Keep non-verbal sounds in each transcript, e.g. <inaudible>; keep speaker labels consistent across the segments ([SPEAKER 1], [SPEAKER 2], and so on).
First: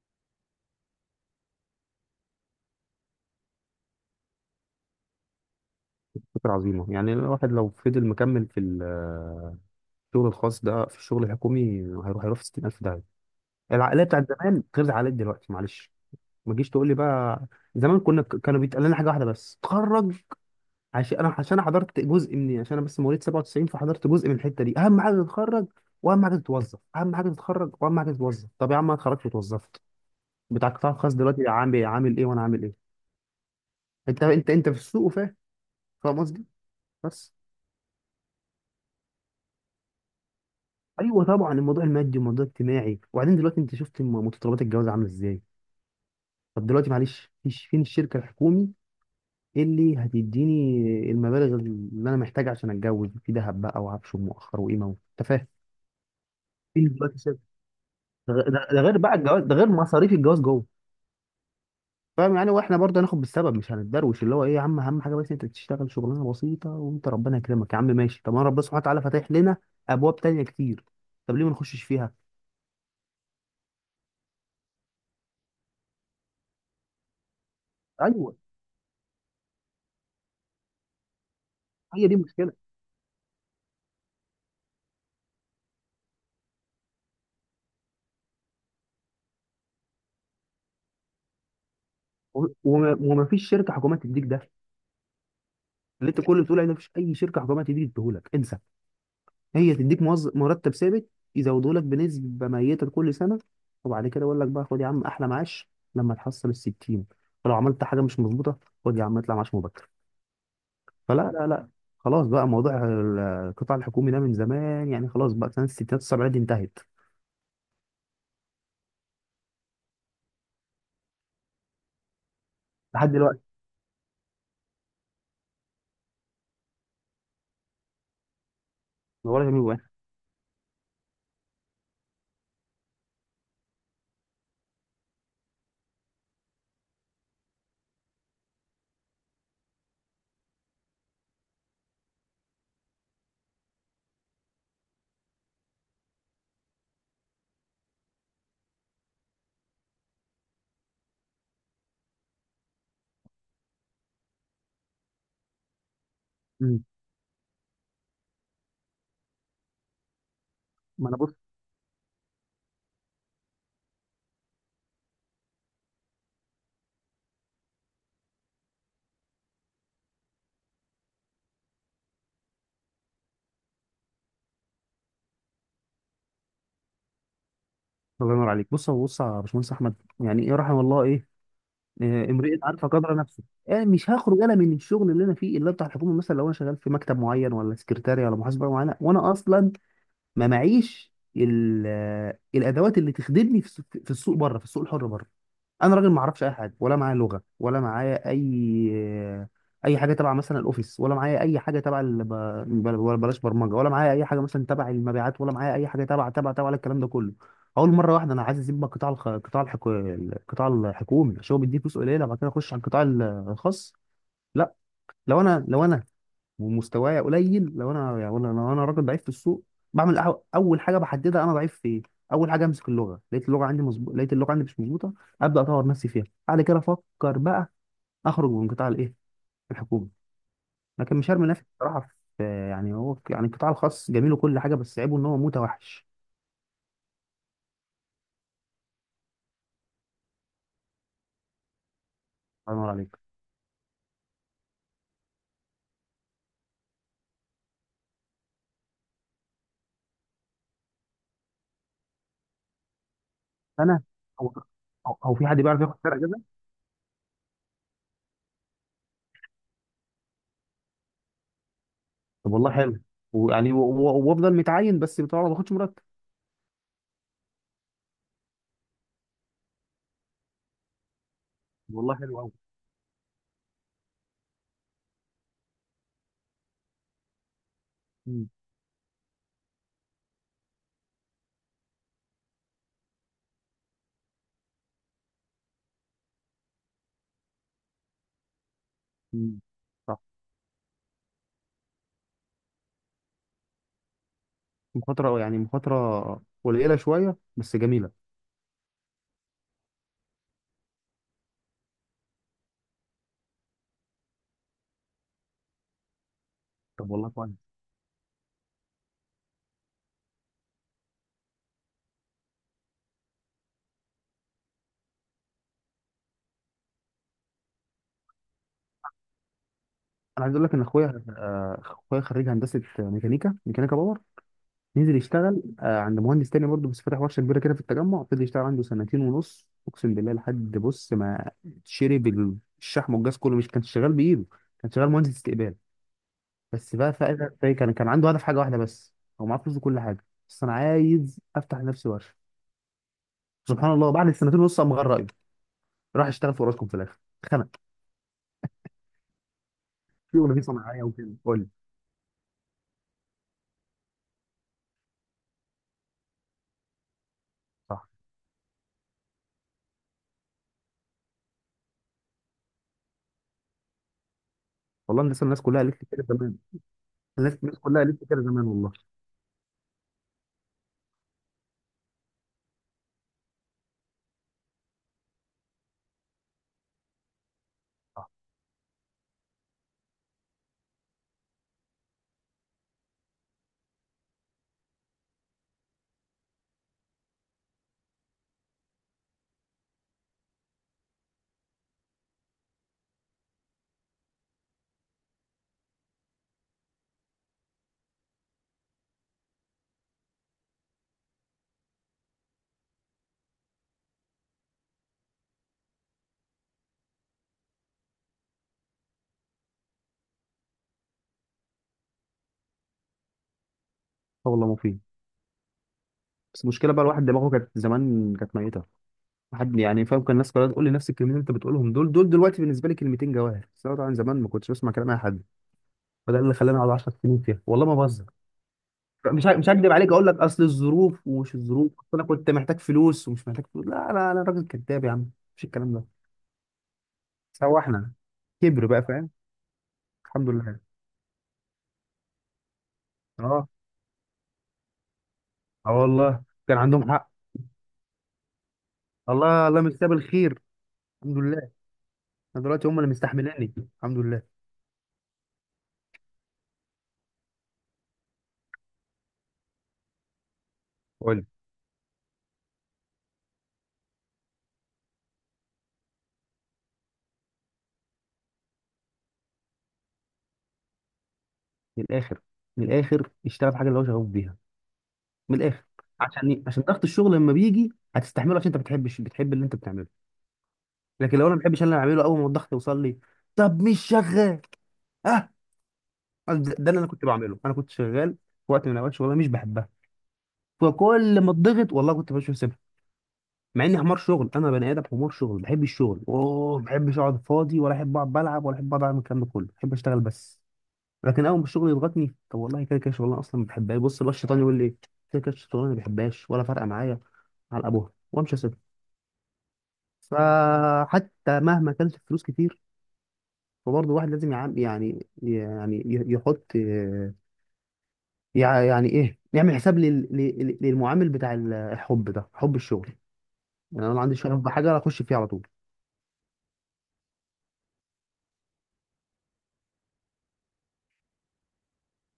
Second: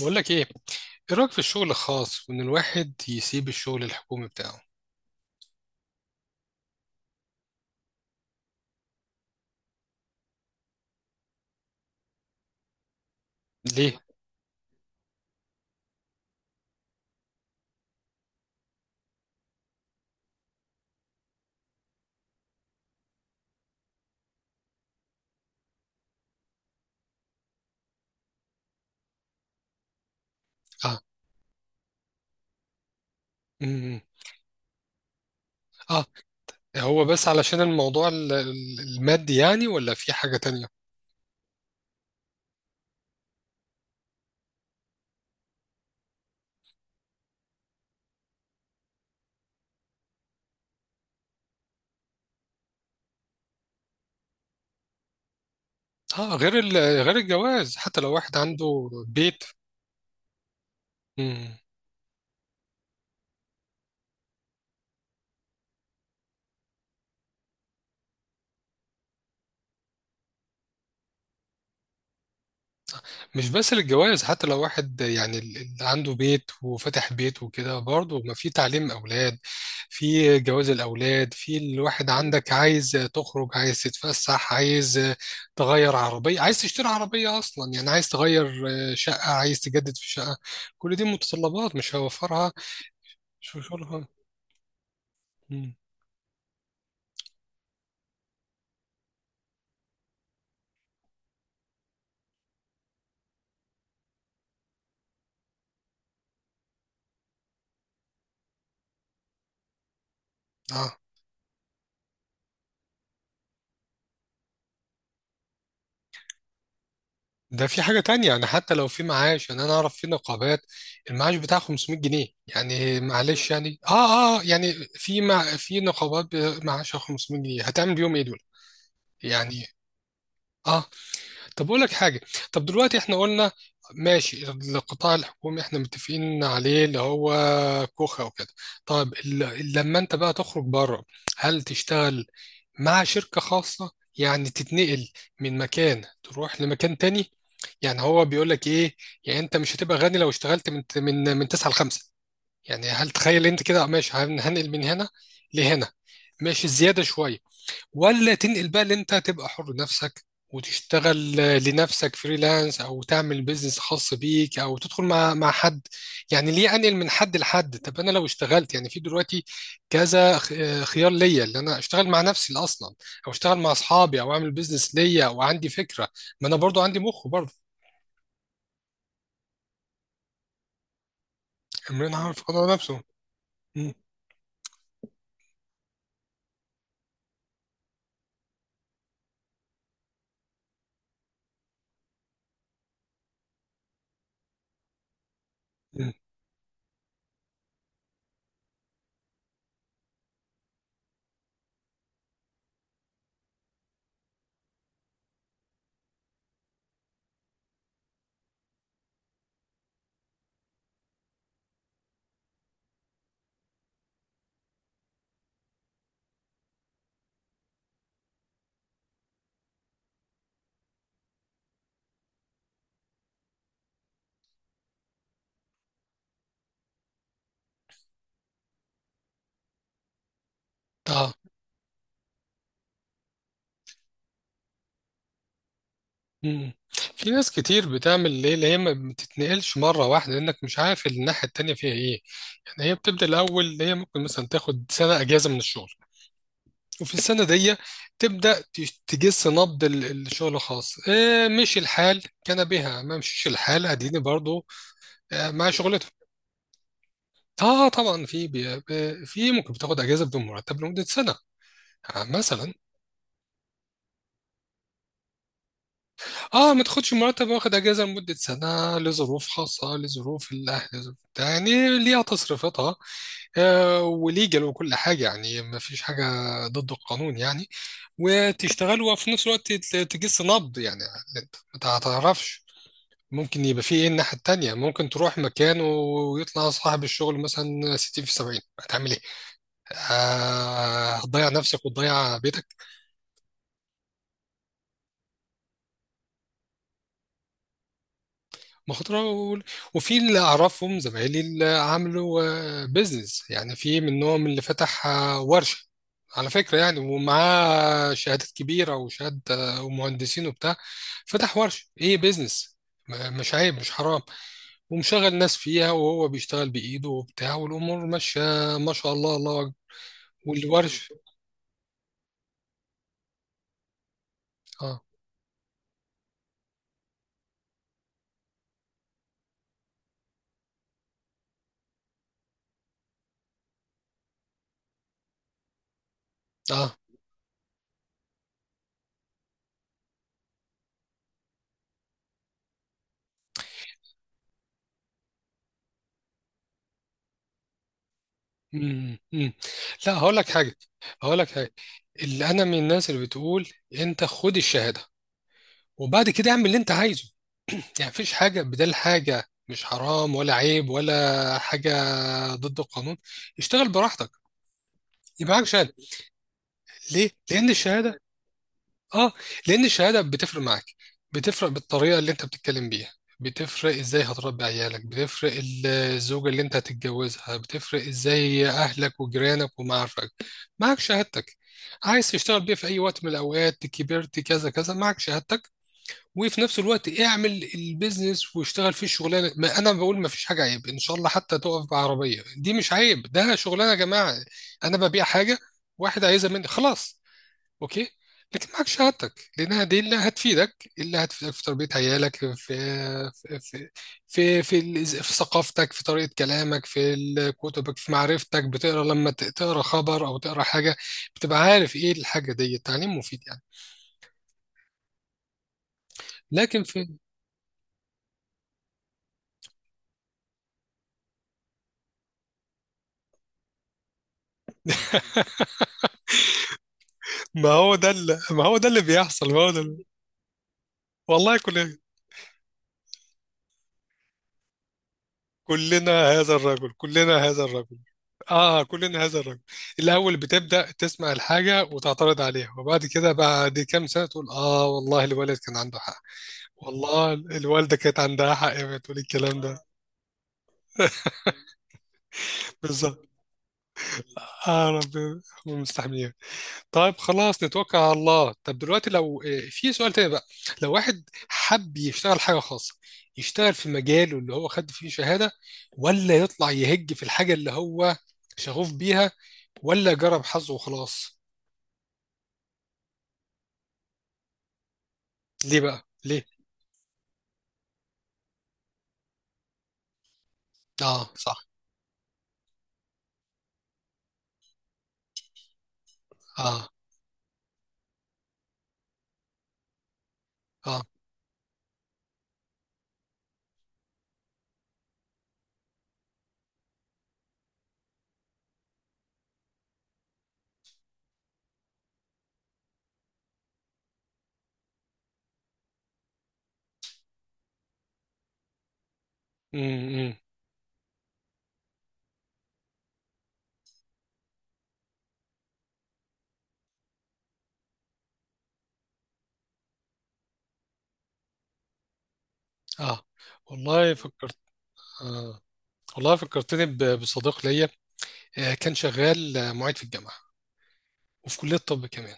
[SPEAKER 1] بقول لك ايه. ايه رايك في الشغل الخاص وان الواحد يسيب الشغل الحكومي بتاعه؟
[SPEAKER 2] فكرة عظيمة. يعني الواحد لو فضل مكمل في الشغل الخاص ده في الشغل الحكومي هيروح في 60000 داهية.
[SPEAKER 1] ليه؟
[SPEAKER 2] العقلية بتاعت زمان غير العقلية دلوقتي، معلش. ما تجيش تقول لي بقى، زمان كنا كانوا بيتقال لنا حاجة واحدة بس، تخرج. عشان انا، عشان أنا حضرت جزء مني، عشان انا بس مواليد 97، فحضرت جزء من الحتة دي. اهم حاجة تتخرج واهم حاجة تتوظف، اهم حاجة تتخرج واهم حاجة تتوظف. طب يا عم انا اتخرجت واتوظفت، بتاع القطاع
[SPEAKER 1] اه.
[SPEAKER 2] الخاص دلوقتي عامل إيه؟ عامل ايه وانا عامل ايه؟
[SPEAKER 1] إمم.
[SPEAKER 2] انت في السوق وفاهم،
[SPEAKER 1] اه،
[SPEAKER 2] فاهم قصدي.
[SPEAKER 1] هو بس
[SPEAKER 2] بس
[SPEAKER 1] علشان الموضوع المادي يعني ولا في حاجة تانية؟
[SPEAKER 2] ايوه طبعا، الموضوع المادي والموضوع الاجتماعي. وبعدين دلوقتي انت شفت متطلبات الجواز عامله ازاي. طب دلوقتي معلش، فيش فين الشركه الحكومي اللي هتديني المبالغ اللي انا محتاج عشان اتجوز، في دهب بقى وعفش ومؤخر وقيمه انت فاهم.
[SPEAKER 1] اه، غير
[SPEAKER 2] فين
[SPEAKER 1] غير
[SPEAKER 2] دلوقتي شركه؟
[SPEAKER 1] الجواز حتى لو
[SPEAKER 2] ده
[SPEAKER 1] واحد
[SPEAKER 2] ده
[SPEAKER 1] عنده
[SPEAKER 2] غير بقى الجواز،
[SPEAKER 1] بيت.
[SPEAKER 2] ده غير مصاريف الجواز جوه.
[SPEAKER 1] إمم.
[SPEAKER 2] فاهم يعني. واحنا برضه هناخد بالسبب، مش هنتدروش اللي هو ايه يا عم، اهم حاجه بس انت تشتغل شغلانه بسيطه وانت ربنا يكرمك يا عم، ماشي. طب ما ربنا سبحانه وتعالى فاتح لنا ابواب تانيه كتير، طب ليه ما نخشش فيها؟
[SPEAKER 1] مش بس للجواز، حتى لو واحد يعني اللي عنده بيت وفتح بيت وكده، برضه ما
[SPEAKER 2] ايوه،
[SPEAKER 1] في تعليم أولاد، في جواز الأولاد، في
[SPEAKER 2] هي
[SPEAKER 1] الواحد
[SPEAKER 2] دي
[SPEAKER 1] عندك
[SPEAKER 2] المشكله.
[SPEAKER 1] عايز تخرج، عايز تتفسح، عايز تغير عربية، عايز تشتري عربية أصلا يعني، عايز تغير شقة، عايز تجدد في شقة، كل دي متطلبات مش هيوفرها.
[SPEAKER 2] وما فيش
[SPEAKER 1] شو
[SPEAKER 2] شركه حكوميه
[SPEAKER 1] شغلها؟
[SPEAKER 2] تديك ده.
[SPEAKER 1] مم.
[SPEAKER 2] اللي انت كل اللي بتقول عليه ده، مفيش اي شركه حكوميه تديك، تديهولك، انسى. هي تديك موظف مرتب ثابت، يزودوا لك بنسبه ميته كل سنه، وبعد كده يقول لك بقى خد يا عم احلى معاش لما تحصل ال 60. فلو عملت حاجه مش مظبوطه، خد يا عم اطلع معاش مبكر. فلا لا لا، خلاص بقى. موضوع القطاع الحكومي ده من زمان يعني، خلاص بقى، سنه الستينات والسبعينات دي انتهت
[SPEAKER 1] ده في حاجة تانية يعني، حتى لو في معاش يعني، أنا أعرف في نقابات المعاش بتاعها 500 جنيه يعني،
[SPEAKER 2] لحد دلوقتي،
[SPEAKER 1] معلش يعني يعني في، مع في نقابات معاشها 500 جنيه، هتعمل بيهم إيه دول؟
[SPEAKER 2] ولا جميل
[SPEAKER 1] يعني
[SPEAKER 2] واحد.
[SPEAKER 1] آه. طب أقول لك حاجة. طب دلوقتي إحنا قلنا ماشي، القطاع الحكومي إحنا متفقين عليه اللي هو كوخة وكده. طب لما أنت بقى تخرج بره، هل تشتغل مع شركة خاصة يعني، تتنقل من مكان تروح لمكان تاني؟ يعني هو بيقول لك ايه؟ يعني انت مش هتبقى غني لو اشتغلت من من 9 ل 5 يعني. هل تخيل انت كده ماشي، هنقل من هنا لهنا، ماشي،
[SPEAKER 2] مم.
[SPEAKER 1] زيادة شوية، ولا تنقل بقى اللي انت تبقى حر نفسك
[SPEAKER 2] ما انا بص،
[SPEAKER 1] وتشتغل لنفسك فريلانس، او تعمل بيزنس خاص بيك، او تدخل مع حد؟ يعني ليه انقل من حد لحد؟ طب انا لو اشتغلت يعني، في دلوقتي كذا خيار ليا، اللي انا اشتغل مع نفسي اصلا، او اشتغل مع اصحابي، او اعمل بيزنس ليا، او عندي فكره، ما انا برضو عندي مخ برضو.
[SPEAKER 2] الله ينور عليك. بص هو، بص يا باشمهندس احمد، يعني ايه رحم الله؟ ايه،
[SPEAKER 1] امرين
[SPEAKER 2] آه،
[SPEAKER 1] عارف
[SPEAKER 2] امرئة
[SPEAKER 1] قدر
[SPEAKER 2] عارفة
[SPEAKER 1] نفسه.
[SPEAKER 2] قدر نفسه. آه،
[SPEAKER 1] مم.
[SPEAKER 2] مش هخرج انا من الشغل اللي انا فيه اللي هو بتاع الحكومة مثلا، لو انا شغال في مكتب معين ولا سكرتاري ولا محاسبة معينة، وانا اصلا ما معيش الادوات اللي تخدمني في السوق، في السوق بره، في السوق الحر بره. انا راجل
[SPEAKER 1] مم.
[SPEAKER 2] ما اعرفش اي حاجه، ولا معايا لغه، ولا معايا اي اي حاجه تبع مثلا الاوفيس، ولا معايا اي حاجه تبع ولا بلاش برمجه، ولا معايا اي حاجه مثلا تبع المبيعات، ولا معايا اي حاجه تبع ولا الكلام ده كله. اول مره واحده انا عايز اسيب بقى قطاع الخ... قطاع الحكو... القطاع الحكومي عشان هو بيديه فلوس قليله، بعد كده اخش على القطاع الخاص؟ لا. لو انا ومستوايا قليل، لو انا يعني، لو انا راجل ضعيف في السوق، بعمل اول حاجه بحددها انا ضعيف في ايه. اول حاجه امسك اللغه، لقيت اللغه عندي مظبوط، لقيت اللغه عندي مش مظبوطه، ابدا اطور نفسي فيها. بعد كده افكر بقى اخرج من قطاع الايه، الحكومي. لكن مش
[SPEAKER 1] اه.
[SPEAKER 2] هرمي نفسي بصراحه في، يعني هو يعني القطاع الخاص جميل وكل حاجه، بس عيبه ان هو متوحش.
[SPEAKER 1] مم. في ناس كتير بتعمل ليه، اللي هي ما بتتنقلش مره واحده لانك مش عارف الناحيه التانيه فيها ايه.
[SPEAKER 2] الله ينور
[SPEAKER 1] هي
[SPEAKER 2] عليك.
[SPEAKER 1] بتبدأ الأول، اللي هي ممكن مثلا تاخد سنة أجازة من الشغل، وفي السنة دي تبدأ تجس نبض الشغل الخاص. آه، مشي الحال كان بها، ما مشيش الحال
[SPEAKER 2] انا،
[SPEAKER 1] أديني
[SPEAKER 2] او،
[SPEAKER 1] برضو.
[SPEAKER 2] أو في
[SPEAKER 1] آه،
[SPEAKER 2] حد
[SPEAKER 1] مع
[SPEAKER 2] بيعرف ياخد
[SPEAKER 1] شغلته.
[SPEAKER 2] فرق كده.
[SPEAKER 1] اه طبعا، في في ممكن بتاخد اجازه بدون مرتب لمده سنه. آه
[SPEAKER 2] طب والله
[SPEAKER 1] مثلا.
[SPEAKER 2] حلو. ويعني وافضل متعين بس طبعا ما باخدش مرتب.
[SPEAKER 1] اه، ما تاخدش مرتب، واخد اجازه لمده سنه لظروف خاصه، لظروف الاهل، لظروف بتاع، يعني
[SPEAKER 2] والله
[SPEAKER 1] ليها
[SPEAKER 2] حلو
[SPEAKER 1] تصريفاتها. آه، وليجل وكل حاجة يعني، ما فيش حاجة ضد القانون يعني.
[SPEAKER 2] قوي.
[SPEAKER 1] وتشتغل وفي نفس الوقت تجس نبض يعني. انت ما تعرفش ممكن يبقى في ايه الناحية التانية. ممكن تروح مكان ويطلع صاحب الشغل مثلا 60 في 70، هتعمل ايه؟ آه، هتضيع نفسك وتضيع بيتك.
[SPEAKER 2] مخاطرة يعني، مخاطرة قليلة شوية بس جميلة.
[SPEAKER 1] مخاطرة وفي اللي أعرفهم زمايلي اللي عملوا بيزنس يعني، في منهم اللي فتح آه، ورشة، على فكرة يعني،
[SPEAKER 2] طب والله كويس.
[SPEAKER 1] ومعاه شهادات كبيرة وشهادة آه، ومهندسين وبتاع. فتح ورشة، إيه، بيزنس، مش عيب، مش حرام. ومشغل ناس فيها وهو بيشتغل بإيده وبتاع، والأمور ماشية، ما شاء الله، الله أكبر.
[SPEAKER 2] أنا عايز أقول لك إن
[SPEAKER 1] والورش.
[SPEAKER 2] أخويا، آه، أخويا خريج هندسة ميكانيكا، ميكانيكا باور،
[SPEAKER 1] آه.
[SPEAKER 2] نزل يشتغل آه، عند مهندس تاني برضه بس فاتح ورشة كبيرة كده في التجمع. فضل يشتغل عنده سنتين ونص، أقسم بالله لحد بص ما شرب الشحم والجاز كله. مش كان شغال بإيده، كان شغال مهندس استقبال، بس
[SPEAKER 1] آه.
[SPEAKER 2] بقى فاهم. كان عنده هدف حاجة واحدة بس، هو معاه فلوس وكل حاجة بس أنا عايز أفتح لنفسي ورشة. سبحان الله، بعد السنتين ونص قام غير رأيه، راح اشتغل في أوراسكوم في الآخر،
[SPEAKER 1] مم. مم. لا، هقول لك
[SPEAKER 2] شغل فيه
[SPEAKER 1] حاجة.
[SPEAKER 2] صناعيه وكده.
[SPEAKER 1] هقول لك
[SPEAKER 2] قول لي.
[SPEAKER 1] حاجة، اللي أنا من الناس اللي بتقول أنت خد الشهادة، وبعد كده اعمل اللي انت عايزه،
[SPEAKER 2] صح.
[SPEAKER 1] يعني مفيش حاجة بدل حاجة، مش حرام ولا عيب ولا حاجة ضد القانون. اشتغل براحتك،
[SPEAKER 2] والله الناس
[SPEAKER 1] يبقى
[SPEAKER 2] الناس
[SPEAKER 1] معاك
[SPEAKER 2] كلها
[SPEAKER 1] شهادة.
[SPEAKER 2] قالت لي كده زمان،
[SPEAKER 1] ليه؟
[SPEAKER 2] الناس
[SPEAKER 1] لأن
[SPEAKER 2] الناس كلها
[SPEAKER 1] الشهادة.
[SPEAKER 2] قالت لي كده زمان والله.
[SPEAKER 1] اه. لأن الشهادة بتفرق معاك، بتفرق بالطريقة اللي انت بتتكلم بيها، بتفرق ازاي هتربي عيالك، بتفرق الزوجة اللي انت هتتجوزها، بتفرق
[SPEAKER 2] صح.
[SPEAKER 1] ازاي اهلك وجيرانك ومعارفك. معاك شهادتك، عايز تشتغل بيها في اي وقت من الاوقات، كبرت كذا كذا معك شهادتك. وفي نفس الوقت اعمل البيزنس واشتغل فيه الشغلانه. ما انا بقول ما فيش حاجه عيب ان شاء الله، حتى تقف بعربيه دي مش عيب، ده شغلانه يا جماعه. انا ببيع حاجه، واحد عايزها مني، خلاص، اوكي. لكن معاك شهادتك، لانها دي اللي هتفيدك، اللي هتفيدك في تربيه عيالك، في في في ثقافتك، في طريقه كلامك، في كتبك، في معرفتك بتقرا. لما تقرا خبر او تقرا حاجه، بتبقى عارف ايه الحاجه دي. التعليم مفيد يعني.
[SPEAKER 2] آه والله مفيد. بس
[SPEAKER 1] لكن
[SPEAKER 2] المشكله بقى
[SPEAKER 1] في.
[SPEAKER 2] الواحد دماغه كانت زمان، كانت ميته. واحد يعني فاهم، كان الناس كلها تقول لي نفس الكلمتين اللي انت بتقولهم، دول دلوقتي بالنسبه لي كلمتين جواهر، بس انا طبعا زمان ما كنتش بسمع كلام اي حد. فده اللي خلاني اقعد 10 سنين فيها،
[SPEAKER 1] ما
[SPEAKER 2] والله
[SPEAKER 1] هو
[SPEAKER 2] ما
[SPEAKER 1] ده
[SPEAKER 2] بهزر.
[SPEAKER 1] اللي ما هو ده اللي بيحصل ما
[SPEAKER 2] مش
[SPEAKER 1] هو ده
[SPEAKER 2] هكدب
[SPEAKER 1] اللي...
[SPEAKER 2] عليك، اقول لك اصل الظروف، ومش
[SPEAKER 1] والله
[SPEAKER 2] الظروف،
[SPEAKER 1] كلنا،
[SPEAKER 2] اصل انا كنت محتاج فلوس، ومش محتاج فلوس، لا انا راجل كذاب يا عم، مش الكلام
[SPEAKER 1] كلنا
[SPEAKER 2] ده.
[SPEAKER 1] هذا الرجل، كلنا هذا الرجل.
[SPEAKER 2] سواحنا،
[SPEAKER 1] اه،
[SPEAKER 2] كبر بقى
[SPEAKER 1] كلنا
[SPEAKER 2] فاهم.
[SPEAKER 1] هذا الرجل. الاول
[SPEAKER 2] الحمد لله.
[SPEAKER 1] بتبدا تسمع الحاجه وتعترض عليها، وبعد كده
[SPEAKER 2] اه.
[SPEAKER 1] بعد كام سنه تقول اه والله الوالد كان
[SPEAKER 2] اه
[SPEAKER 1] عنده حق.
[SPEAKER 2] والله كان عندهم حق.
[SPEAKER 1] والله الوالده كانت عندها حق وهي بتقول الكلام
[SPEAKER 2] الله الله،
[SPEAKER 1] ده.
[SPEAKER 2] مستقبل الخير. الحمد
[SPEAKER 1] <laughs>
[SPEAKER 2] لله. انا دلوقتي هم اللي
[SPEAKER 1] بالظبط.
[SPEAKER 2] مستحملاني، الحمد لله.
[SPEAKER 1] اه ربنا، هم مستحميين. طيب خلاص، نتوكل على الله. طب دلوقتي لو آه، في سؤال تاني بقى، لو واحد
[SPEAKER 2] قول لي.
[SPEAKER 1] حب يشتغل حاجة خاصة، يشتغل في مجاله اللي هو خد فيه شهادة، ولا يطلع يهج في الحاجة اللي هو شغوف بيها، ولا جرب حظه وخلاص؟
[SPEAKER 2] من الاخر، من الاخر اشتغل في حاجه اللي هو شغوف بيها، من
[SPEAKER 1] ليه
[SPEAKER 2] الاخر.
[SPEAKER 1] بقى، ليه؟
[SPEAKER 2] عشان ايه؟ عشان ضغط الشغل لما بيجي هتستحمله، عشان انت بتحبش، بتحب اللي انت بتعمله.
[SPEAKER 1] اه
[SPEAKER 2] لكن لو انا ما
[SPEAKER 1] صح.
[SPEAKER 2] بحبش اللي انا بعمله، اول ما الضغط يوصل لي، طب مش شغال. اه، ده
[SPEAKER 1] اه.
[SPEAKER 2] اللي انا كنت بعمله. انا كنت شغال في وقت من اوقات شغلانه مش بحبها،
[SPEAKER 1] اه.
[SPEAKER 2] فكل ما اتضغط والله كنت بشوف سبب. مع اني حمار شغل، انا بني ادم حمار شغل، بحب الشغل، اوه، ما بحبش اقعد فاضي، ولا احب اقعد بلعب، ولا احب اقعد اعمل الكلام ده كله، بحب اشتغل بس. لكن اول ما الشغل يضغطني، طب والله كده كده شغلانه اصلا ما بحبهاش، بص بقى الشيطان يقول لي إيه؟ كده كده الشغلانه ما بحبهاش ولا فارقه معايا، على ابوها وامشي اسيبها.
[SPEAKER 1] امم.
[SPEAKER 2] فحتى مهما كانت الفلوس كتير، فبرضه الواحد لازم يحط آه، يعني ايه، يعمل حساب للمعامل بتاع الحب ده، حب الشغل.
[SPEAKER 1] اه
[SPEAKER 2] يعني انا
[SPEAKER 1] والله
[SPEAKER 2] لو عندي
[SPEAKER 1] فكرت.
[SPEAKER 2] شغف بحاجه اخش فيها على
[SPEAKER 1] آه.
[SPEAKER 2] طول.
[SPEAKER 1] والله فكرتني بصديق ليا، آه، كان شغال آه، معيد في الجامعة، وفي كلية طب كمان،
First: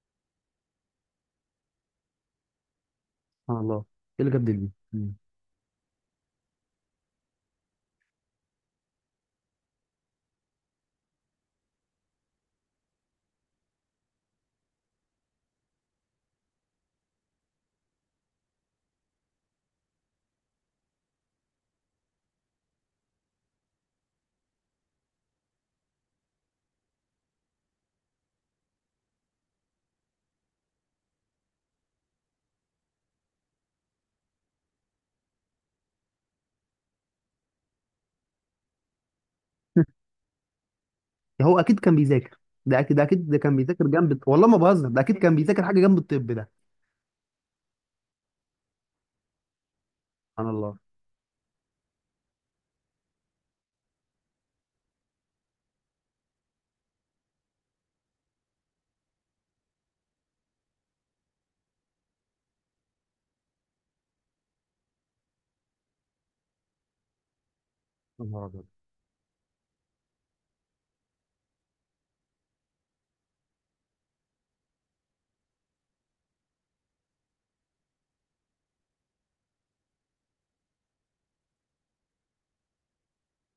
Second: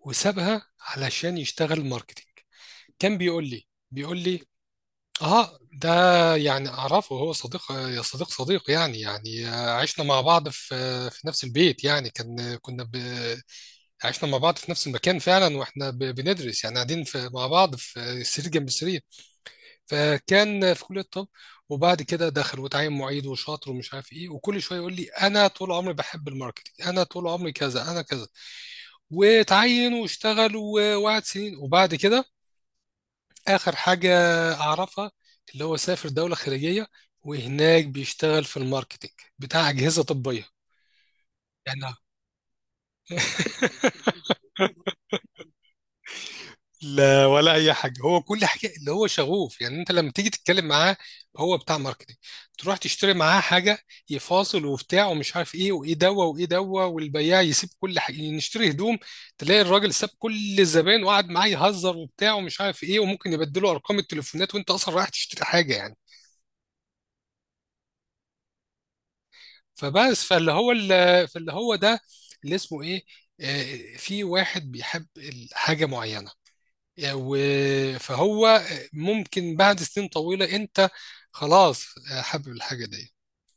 [SPEAKER 1] وسابها علشان يشتغل ماركتينج. كان بيقول
[SPEAKER 2] سبحان
[SPEAKER 1] لي
[SPEAKER 2] الله،
[SPEAKER 1] بيقول
[SPEAKER 2] ايه اللي
[SPEAKER 1] لي.
[SPEAKER 2] جاب دي؟ مم.
[SPEAKER 1] اه ده يعني اعرفه، هو صديق، يا صديق صديق يعني يعني آه، عشنا مع بعض في في نفس البيت يعني، كان عشنا مع بعض في نفس المكان فعلا، واحنا بندرس يعني، قاعدين في... مع بعض في سرير جنب سرير. فكان في كلية الطب، وبعد كده دخل وتعين معيد وشاطر ومش عارف ايه، وكل شويه يقول لي انا طول عمري بحب الماركتينج، انا طول عمري كذا، انا كذا. وتعين واشتغل وقعد سنين، وبعد كده آخر حاجة أعرفها اللي هو سافر دولة خارجية، وهناك بيشتغل في الماركتينج بتاع أجهزة
[SPEAKER 2] <laughs>
[SPEAKER 1] طبية
[SPEAKER 2] هو
[SPEAKER 1] يعني.
[SPEAKER 2] اكيد كان بيذاكر. ده اكيد ده كان بيذاكر جنب،
[SPEAKER 1] <laughs>
[SPEAKER 2] والله ما بهزر، ده اكيد كان بيذاكر حاجه جنب الطب ده.
[SPEAKER 1] لا ولا أي حاجة، هو كل حاجة اللي هو شغوف. يعني أنت لما تيجي
[SPEAKER 2] سبحان
[SPEAKER 1] تتكلم
[SPEAKER 2] الله.
[SPEAKER 1] معاه، هو بتاع ماركتينج. تروح تشتري معاه حاجة، يفاصل وبتاع ومش عارف إيه، وإيه دوا وإيه دوا، والبياع يسيب كل حاجة. يعني نشتري هدوم، تلاقي الراجل ساب كل الزبائن وقعد معاه يهزر وبتاع ومش عارف إيه، وممكن يبدله أرقام التليفونات، وأنت أصلا رايح تشتري حاجة يعني.
[SPEAKER 2] يا نهار أبيض.
[SPEAKER 1] فبس، فاللي هو ده، اللي اسمه ايه، آه، في واحد بيحب حاجة معينة يعني فهو ممكن بعد سنين طويلة انت خلاص آه، حابب الحاجة دي.